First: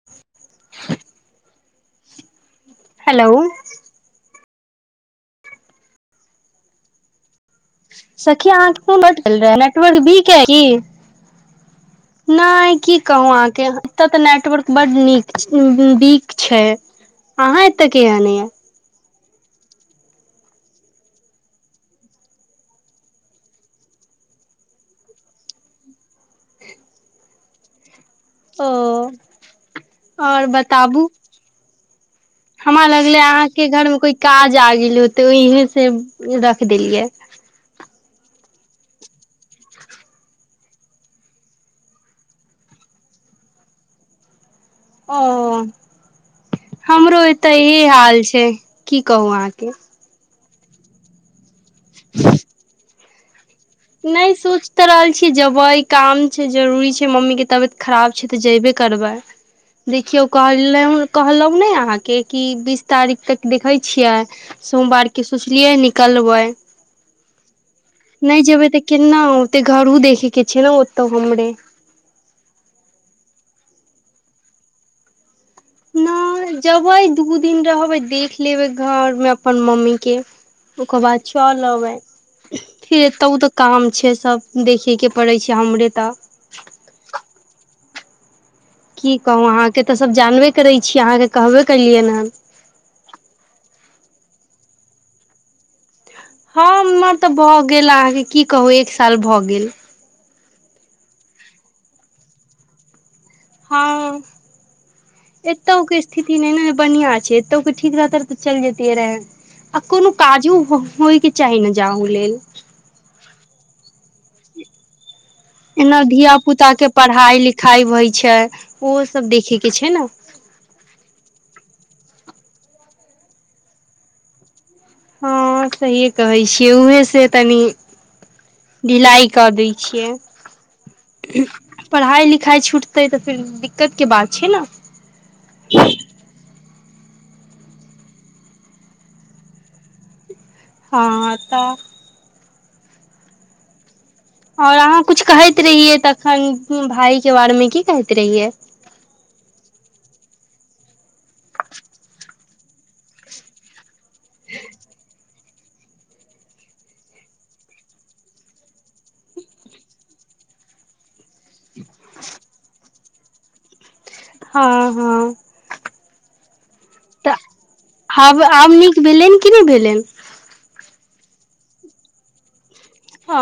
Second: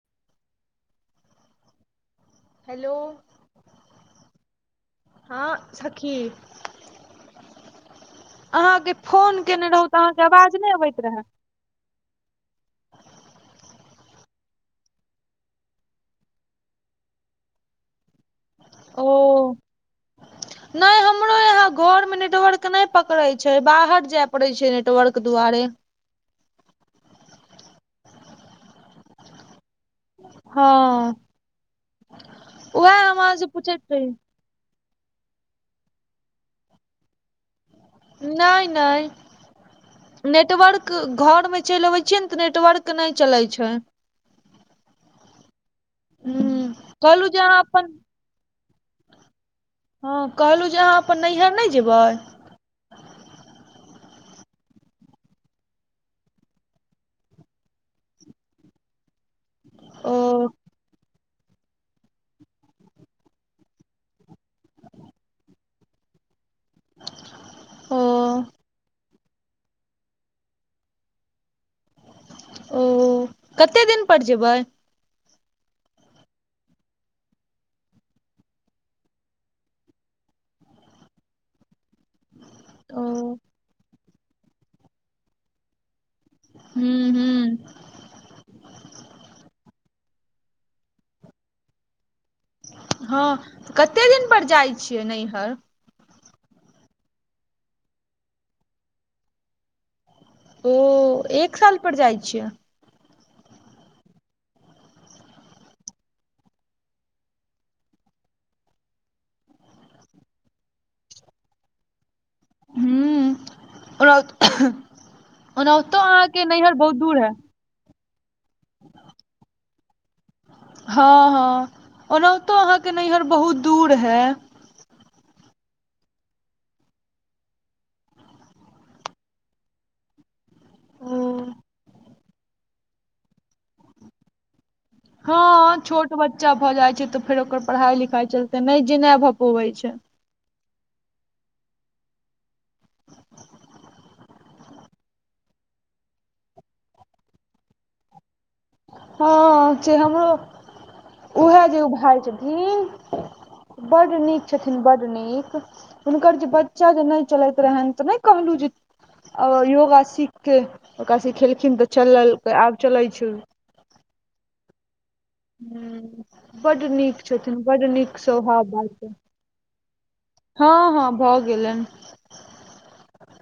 ह। हेलो। हँ, सखी। सखी अहाँकेँ कोनट रहे नेटवर्क तऽ अहाँके बीक है आवाज कि नहि अबैत रहए नहि की कहू अहाँकेँ एत तऽ नेटवर्क बड निक वीक छै। अहाँ एतऽ केह नहि ओ। नहि हमरो यहाँ घरमे नेटवर्क नहि पकड़ैत छै, बाहर जाय पड़ैत छै, नेटवर्क दुआरे। ओ, आओर बताबू। हँ हमरा उएह हम लगले अहाँ से अहाँकेँ पूछैत घरमे रही कोई काज आग होते। तऽ इहसे रख देलियै। नहि, नहि। नेटवर्क घरमे चलि अबै छियै ने तऽ नेटवर्क नहि चलैत छै। ओ हूँ हमरो कहलहुँ जे एतऽ अहाँ इहे अपन हाल छै, की कहू अहाँकेँ हँ, कहलहुँ जे अहाँ अपन नैहर नहि जेबै? नहि सोचि तऽ रहल छियै, जेबै काम छै, जरूरी छै, मम्मीकेँ तबियत खराब छै, तऽ जेबे करबै। ओ देखियौ काल लऽ कहलहुँ ने अहाँकेँ कि बीस तारीख तक देखैत छियै। सोमवारके सोचलियै निकलबै ओ नहि जेबै। तऽ केना ओते घरो देखे के छै ने ओतौ हमरे। ओ, कते दिन पर जेबै? नहि जेबै दू दिन रहबै देख लेबै घरमे अपन मम्मीके। ओकार बाद च आलब। ओ फिर एतहु तऽ काम छै, सभ देखे के पड़े छै, हमरे तऽ हू, हू। की कहू अहाँकेँ तऽ सभ जानबे करै छियै अहाँकेँ कहबे कलियै हन। हँ, कते दिन पर जाइ छियै नैहर। हँ, हमर तऽ भए गेल अहाँकेँ की कहू एक साल भऽ गेल। ओ, एक साल पर जाइ छियै। हँ। एतौके स्थिति नहि ने बढ़ियां छै, एतौके ठीक रहत तऽ चलि जतियै रहे। आ कोनो काजो होयके चाही ने जाले हू, ओ। एना धिय पुताके दूर है पढ़ाई लिखाई होई छै, ओहो सभ देखेके छै ने हँ, हँ, ओनाहितो अहाँकेँ नैहर बहुत दूर है। हँ, सहीये कहै छियै, उहे से तनी ढिलाइ कऽ दै छियै। पढ़ाइ लिखाइ छुटतै तऽ, फेर दिक्कतके बात छै, न हँ, छोट बच्चा भए जाइ छै, तऽ फेर ओकर पढ़ाई लिखाई चलते नहि जेना भए पबैत छै। हँ, त आओर अहाँ कुछ कहैत रहियै तखन भायके बारेमे की कहैत रहियै। हँ, हमरो उएह जे ओ भाय छथिन बड नीक छथिन बड नीक। हुनकर जे बच्चा जे नहि चलैत रहनि तऽ नहि कहलहु योगा सीख के ओकरा सीखेलखिन तऽ चल आब चलै छै। हँ, हँ। ह, बड निक तऽ छथिन बड निक सोहाव बात। की भेलै। हँ हँ भऽ गेलय हँ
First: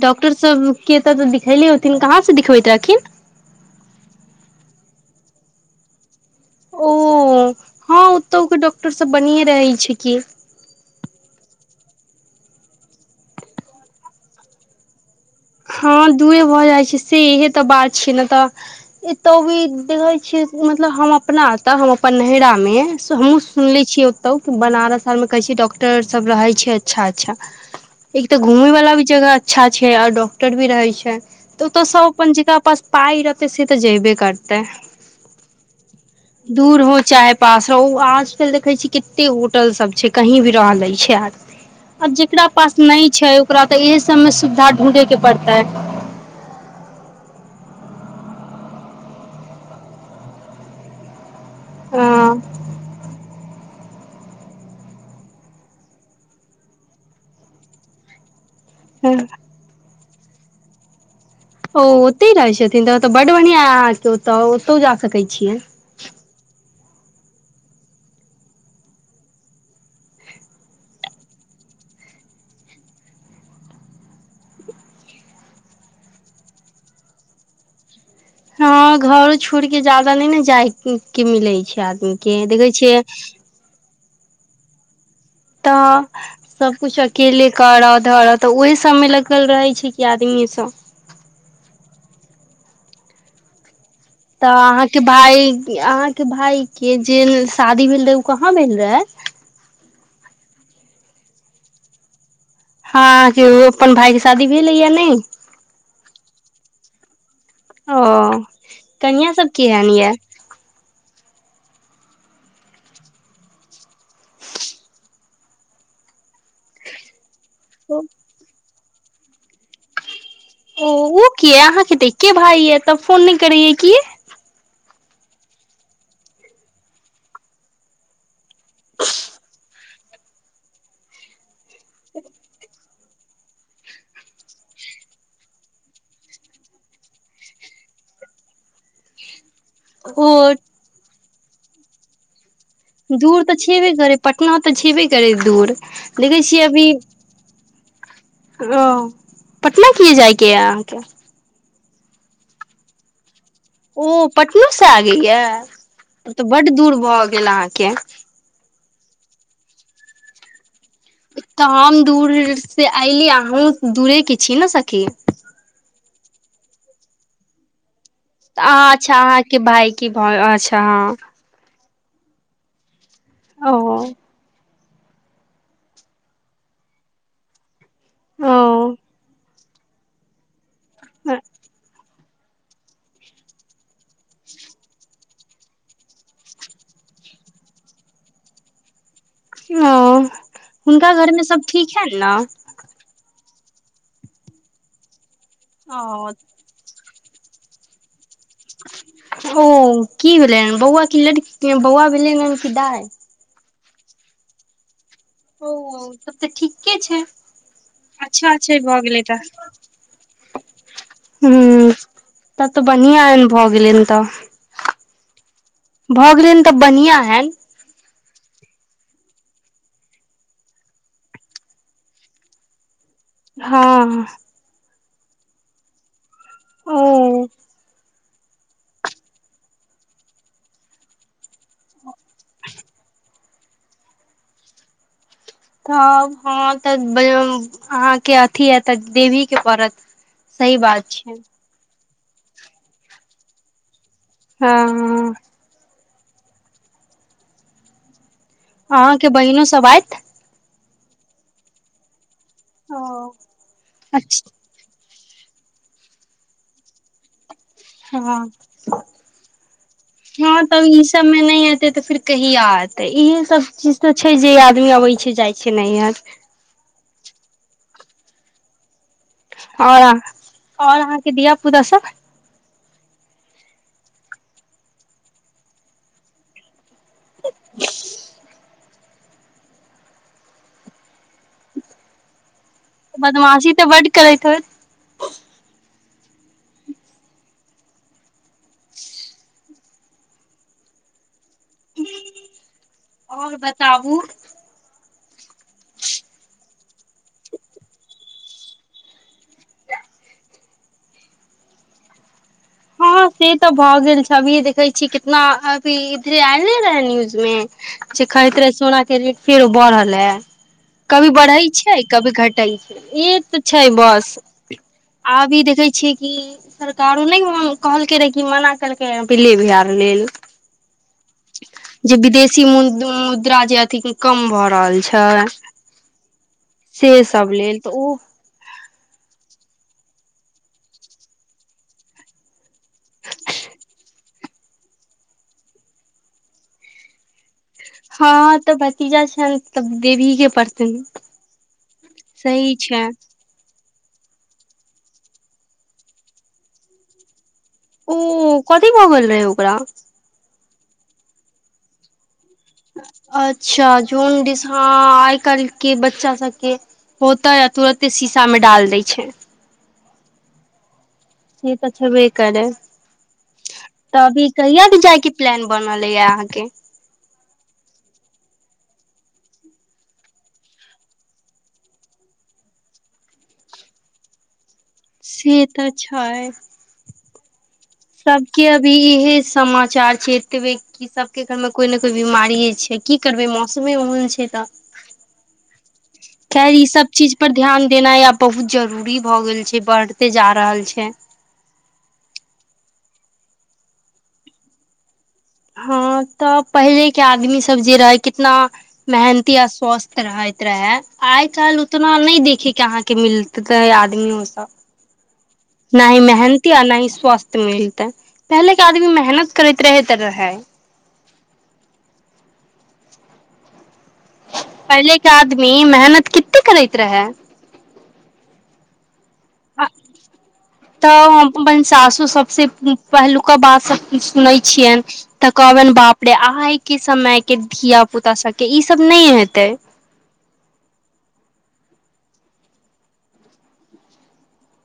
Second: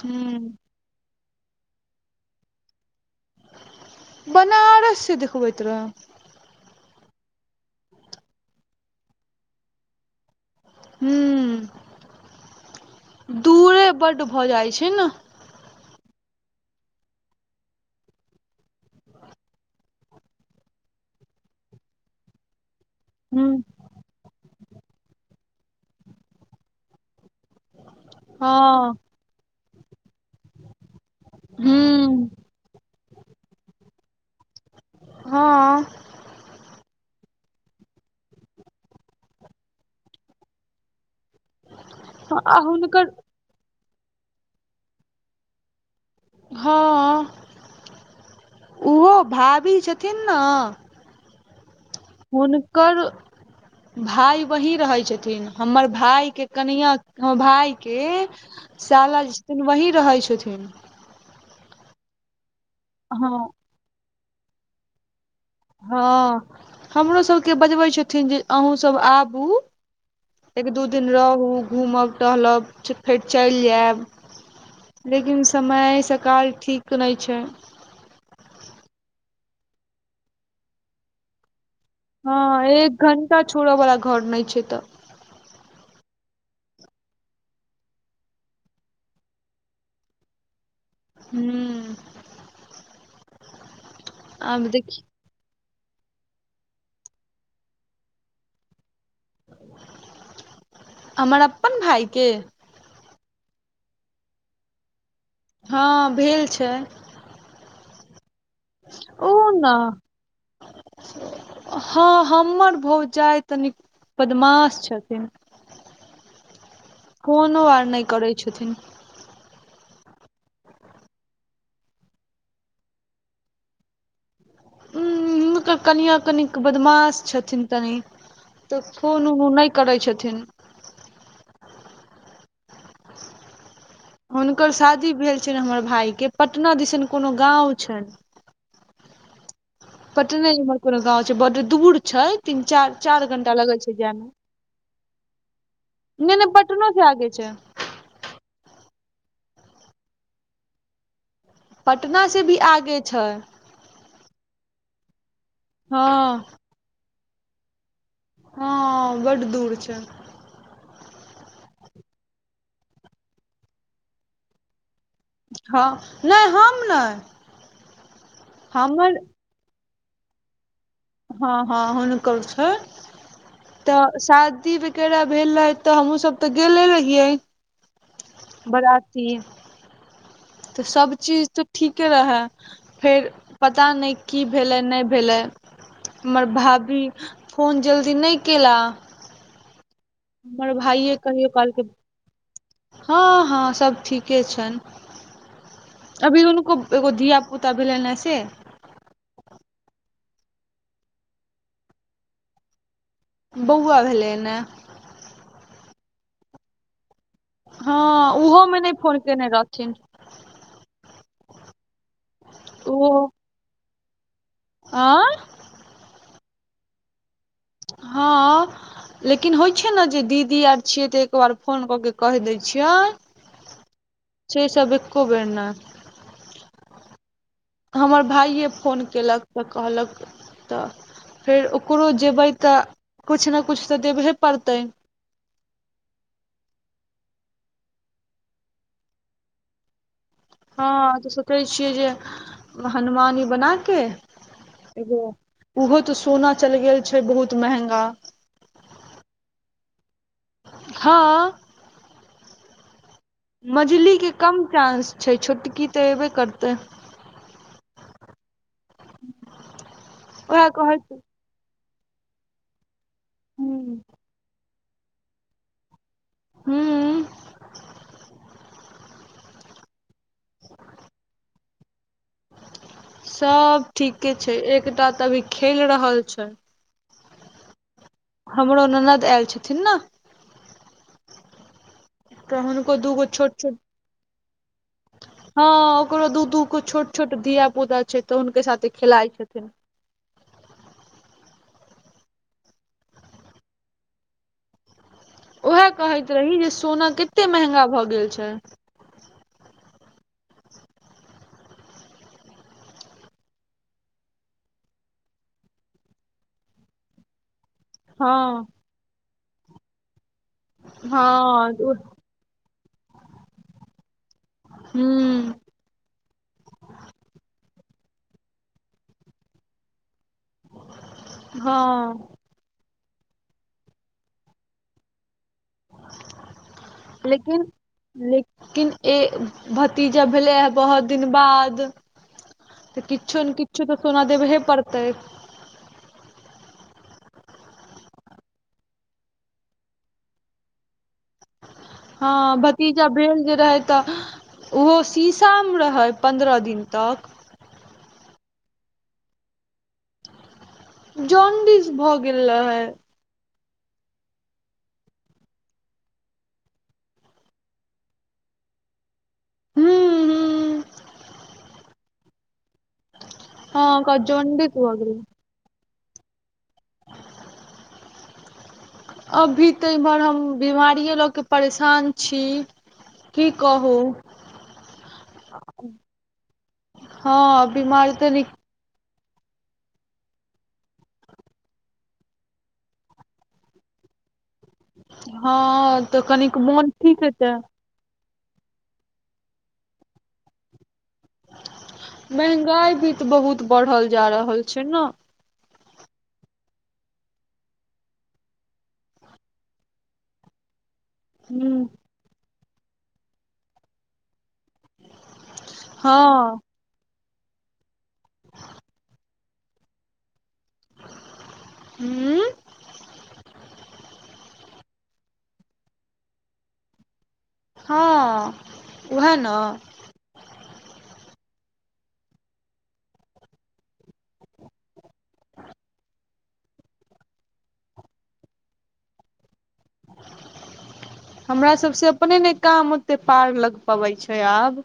डॉक्टर हूँ सब के एतऽ तऽ दिखले होथिन कहाँ से दिखबैत रहथिन बनारस से देखबैत रहय ओ हँ ओतौके डॉक्टर सब बनिये रहै छै कि हूँ दूरे बड्ड भऽ जाई छै ने हँ दूए भऽ जाइ छै से इएहे तऽ बात छै ने तऽ एतौ भी देखे छीय मतलब हम अपना एताऽ हम अपन नैहरा मे हमहु हम्म, सुनले छियै ओतहु कि बनारस आरमे कहै छिय डॉक्टरसभ रहै छै अच्छा अच्छा एक तऽ घूमेय वाला हँ भी जगह अच्छा छै आर डॉक्टर भी रहे छै तऽ ओतो सब हम्म, अपन जकरा पास पाइ रहतै से तऽ जेबे करतै हँ दूर हो चाहे पास हो ओ आजकल देखै छी कते होटल सब छै कहीं भी रहलै छै आद मी आ जेकरा आ पास नहि हुनकर छै ओकरा तऽ इहे सबमे सुविधा ढूंढे के पड़तै हँ ओहो भाभी छथिन न हँ हुनकर भाय वही रहै छथिन हमर भाय के कनिआ भायके साला छथिन वही रहै छथिन ओ ओतहि रहै छथिन तऽ ओतऽ बड हँ बढ़िआं है अहाँके ओत ओतो जा सकैय छियै हँ हमरो सबके बजबै छथिन जे अहूँ सब आबू एक दू दिन रहू घूमब टहलब फेर चलि जायब लेकिन समय सकाल ठीक नहि छै हँ घरो छोड़ के जादा नहि ने जाय के मिलै छै आदमी के हँ देखे छियै एक घंटा छोड़ऽ वला घर नहि छै तऽ तऽ सब कुछ अकेले करऽ धरऽ तऽ ओहि सबमे लगल रहे छै कि आदमी सब हू तऽ अहाँके भाय अहाँके भाय के जे शादी भेल रहे ओ कहाँ भेल रहे हमर अपन भाय के हँ जे ओ अपन भाय के शादी भेलै या नहि हँ भेल छै ओऽ कनिया ओ सब ने किहन ये [inaudible] हँ हमर भौजाई तनिक बदमाश छथिन कोनो आर ओ नहि करै छथिन ओ ओ कि अहाँके तऽ एके भाय य तब फोन नहि करैय कीया उ हुनकर कनिया कनिक बदमाश छथिन तनि तऽ फोन उन नहि करै छथिन [inaudible] [inaudible] हुनकर शादी भेल छैल हमर भाय के पटना दिसन कोनो गाँव छैए ओ पटने कोनो गाँव छै बड दूर छै तीन चार चार दूर तऽ घं्टा लगल छेबे छै करै जायमे पटना तऽ छेबे करै दूर नहि देखै नहि पटनो से आगे छै हॅं पटना किए जाइके यऽ अहाँके पटना से भी आगे छै ओ पटनो से आगे या हँ तऽ बड्ड दूर भऽ गेल अहाँके हँ बड दूर छै तऽ हम दूर से अयली अहूँ दूरेके छी ने सखी हँ नहि हम नहि अह अच्छा हमर अहाँके भाय की भ अच्छा हँ हँ हँ हुनकल छ य हँ ओ तऽ शादी व भेल रहे तऽ हमूँ सब तऽ गेले रहियै ओ बराती तऽ सब चीज तऽ ठीक रहए फेर पता नहि की भेलै नहि भेलै हमर भाभी फोन जल्दी नहि केला अह हमर हुनका भाइये घरमे कहियो सब कालके ठीक हनि न हँ हँ सब ठीके छैन अभी हुनको एगो धिया पुता भेलैन है से ओ की भेलै बौआ क लड़की बौआ भेलै हन कि दाइ बौआ भेलै नए ओ तब तऽ ठीके छै हँ अच्छा उहो छै मे नहि फोन केने रहथिन ह तब तऽ बनिआँ भऽ गेलैन तऽ आऑ भऽ गेलेन तऽ बनिया हैन हँ लेकिन होइ छै ने जे दीदी आर छियै तऽ एको बार फोन कऽ के कहि दै छियै हँ से सबब एको बेर नै ओ हमर भाइये फोन केलक तऽ कहलक तऽ फेर ओकरो जेबै तऽ कुछु नै कुछु तऽ देबहे पड़तै तब हँ तऽ अहाँके अथी ह तऽ देवीही के पड़त सही हँ बात तऽ छै सोचै छियै जे हनुमानी बनाके एगो हँ उहो तऽ सोना चलि गेल छै बहुत महंगा हँ के बहिनो सबआयत हँ ओ मझली के अच्छा कम चानंस छै छोटकी तऽ एबे करतै हँ हँ उएह त ई कहैत सभमे नहि त तऽ फिर कहि आयत इएहे सब चीज हूँ तऽ छै जे आदमी अबै छै जाई छै नैहर हू हया आओर और अहाँके धिया पुता सब सब ठीके छै एकटा तऽ अभी खेल रहल छै [unintelligible] [inaudible] हमरो ननद आयल छथिन न त हुनको दूगो छोट छोट बदमाशी तऽ बड्ड करैत होत हँ ओकरो दू दू गो छोट छोट धिया पुता छै तऽ हुनको साथे खेलाइ छथिन आओर बताबु उएह कहैत रही जे सोना कते महँगा भऽ गेल छै त [unintelligible] [unintelligible] हँ से तऽ भए गेल छै अभीे देखै छी कितना अभीए इधरे आयले रहे न्यूज मे जे खहैत हँ रहे सोना के रेट फेरो बढ़ल हैए कभी बढ़ै हँ छै कभी घटै छै ई तऽ छै बस ह आबी देखै छियै कि सरकारो नहि कहलकै रहे कि मना केलकै पी ले भिहार लिल जे हँ विदेश षी मुद्रा जे अथि कम भऽ रहल छै [unintelligible] [unintelligible] से सब लेकिन लेल तऽ ओ ले किन ए भतीजा भेलै हेए बहुत दिन बाद तऽ किछु ने किछु तऽ सोना देब हे पड़तै हँ तऽ भतीजा छेऽल त देवी के परतै हँ भतीजा भेल जे रहै तऽ ओहो शीशामे रहै पन्द्रह दिन तक ओ कथी भगल रहै ओकरा जॉन्डिस भऽ गेल रहै अच्छा जोनडिस हां आइ काल्हि के बच्चा सबके होतै आ तुरते शीशा में डाल दय छै हूँ हूँ से तऽ छेबे करै हँ ओकरा तऽ अभी जॉन्डिस कहिया भऽ भी गेलै जाइके प्लान बनल या अहाँ के अभी तऽ एमहर हम बीमारीये लऽ के परेशान छी की कहू से तऽ छै हँ बीमारी तनी सबके अभी इहे समा चार छै एतबे की सबके घर मे कोई ने कोई बीमारी छै की करबे मौसमे ओहन छै तऽ हँ तऽ कनिक खैर ई मोन सब ठीक चीज पर हेतै ध्यान देनाइ आब बहुत जरूरी भऽ गेल छै बढ़ते जा रहल छै महंगाई भी तऽ बहुत बढ़ल जा रहल छै ना हँ तऽ पहिले के आदमी सब जे रहै कितना मेहनती आ स्वस्थ रहैत रहे आइ काल्हि ह उतना नहि देखे के अहाँके मिलततै आदमियो सब ना ही हँ मेहनती आ न ही स्वास्थ मिलते पहले के आदमी मेहनत करैत रहेैत रहे हूँ पहिले के आदमी मेहनत किते करैत रहै हँ उहेन आ तऽ अपन सासू सबसँ पहिलुका बात सब सुनै छियनि तऽ कहबिन बाप रे आइ के समय के धिया पुता सबके ईसभ नहि हेतै हमरा सब से अपने ने काम ओते पार लग पबै छै आब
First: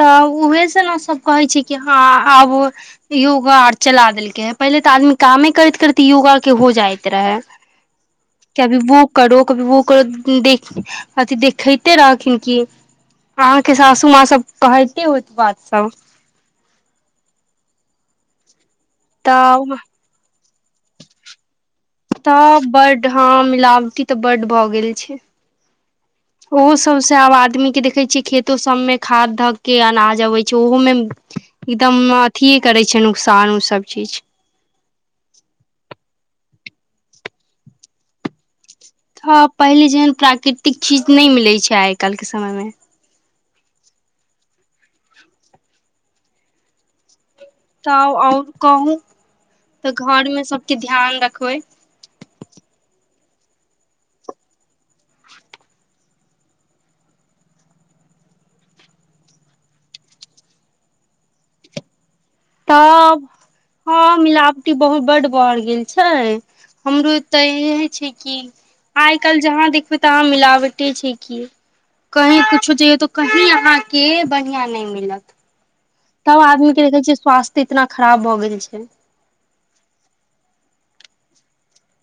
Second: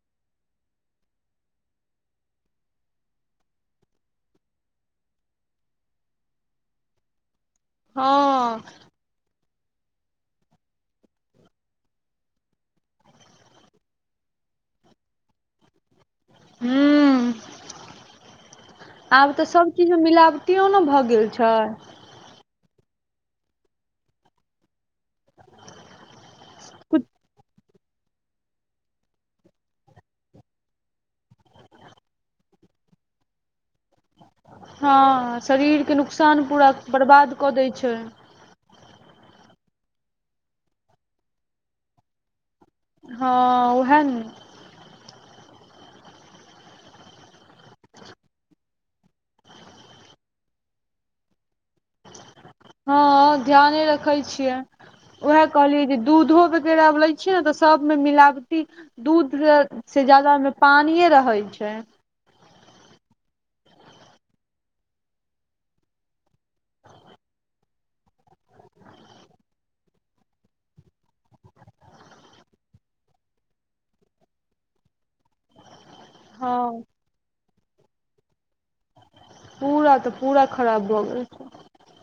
तऽ उहेसँ ने सभ कहै छी कि हँ आब योगा आर चला देलकै है पहिले तऽ आदमी कामे करैत करैत योगा के हो जाइत रहे हँ कभी वो करो कभी वो करो देख अथि देखैते रहखिन की अहांके सासू माँ सब कहेते होत बात सब हूं आब तऽ सब चीज मे मिला बटीयो ने भऽ गेल छै तऽ बड्ड हँ मिलावटी तऽ बड्ड भऽ गेल छै ओहो सबसे आब आदमी के देखै छियै खेतो सम्मे खाद धऽ के अनाज अबै छै ओहोमे एकदम अथि करै छै नुकसान ओ सब चीज हँ शरीरके नुकसान पूरा बर्बाद कऽ दै छै हँ पहिले जेहन प्राकृतिक चीज नहि मिलै छै आइ काल्हि के समय मे हँ उएह नू तऽ आओर कहू तऽ घर मे सबके ध्यान रखबै हँ ध्याने रखै छियै उएह कहलियै जे दूधो वगैरह लै छै ने तऽ सबमे मिलावटी दूध से ज्यदा पानिये रहैत छै तब हँ मिलावटी बहुत बड्ड बढ़ गेल छै हमरो एऽ तैये छी कि आइ काल्हि जहाँ देखबै तहां मिलावटे छै की कही कुछो जईयो तो कही अहाँके बढ़िआं नहि मिलत तब हँ आदमी के देखै छियै स्वास्थ्य इतना खराब भऽ गेल छै पूरा तऽ पूरा खराब भऽ गेल।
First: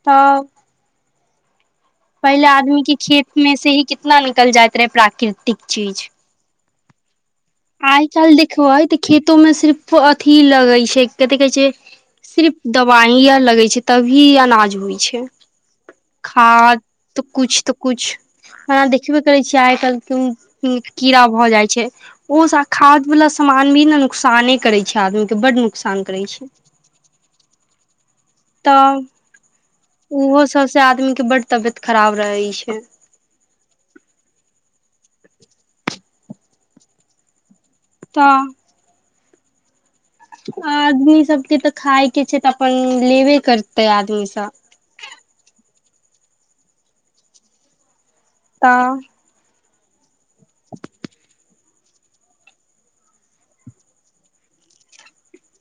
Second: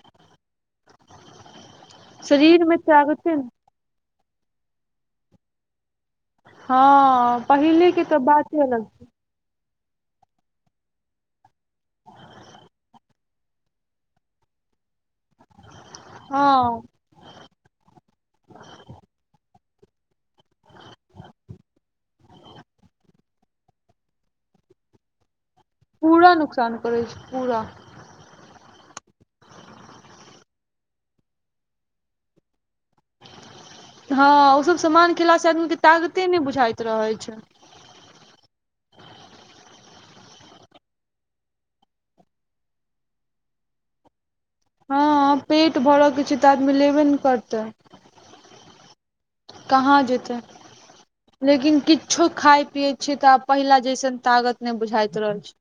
तऽ। पहिले शरीर मे आदमीके तागते ने। खेतमे से ही कितना निकल जाइत रहे प्राकृतिक चीज। हँ। पहिले के आइ तऽ काल बाते देखबै अलग तऽ छै। खेतोमे सिर्फ अथि लगै छै, कथी कहै छै। सिर्फ दवाई आर लगै छै, तभी अनाज होइ छै, हँ खाद त किुछ, त किुछ। खाना देखबे करै छियै, आइ काल्हि कीड़ा भऽ जाइ छै। ओ खाद वाला समान भी ने नुकसाने करे छै, आदमीके बड न पूरा नुकसान करै छै, पूरा तऽ। ओहो सभसँ आदमीके बड तबियत खराब रहै छै। हँ, ओ सभ समामान खेला से आदमीके ताकते नहि बुझाइत रहै छै। हा। आदमी सभके तऽ खायके छै, तऽ अपन लेबे करतै आदमी सभ। हँ, पेट भरऽ के छै, तऽ आदमी लेबे ने करतै है। कहाँ जेतै। [inaudible] लेकिन किछो खाय पिये छै ते आब पहिला जैसन ताकत ने बुझाइत रहल छै।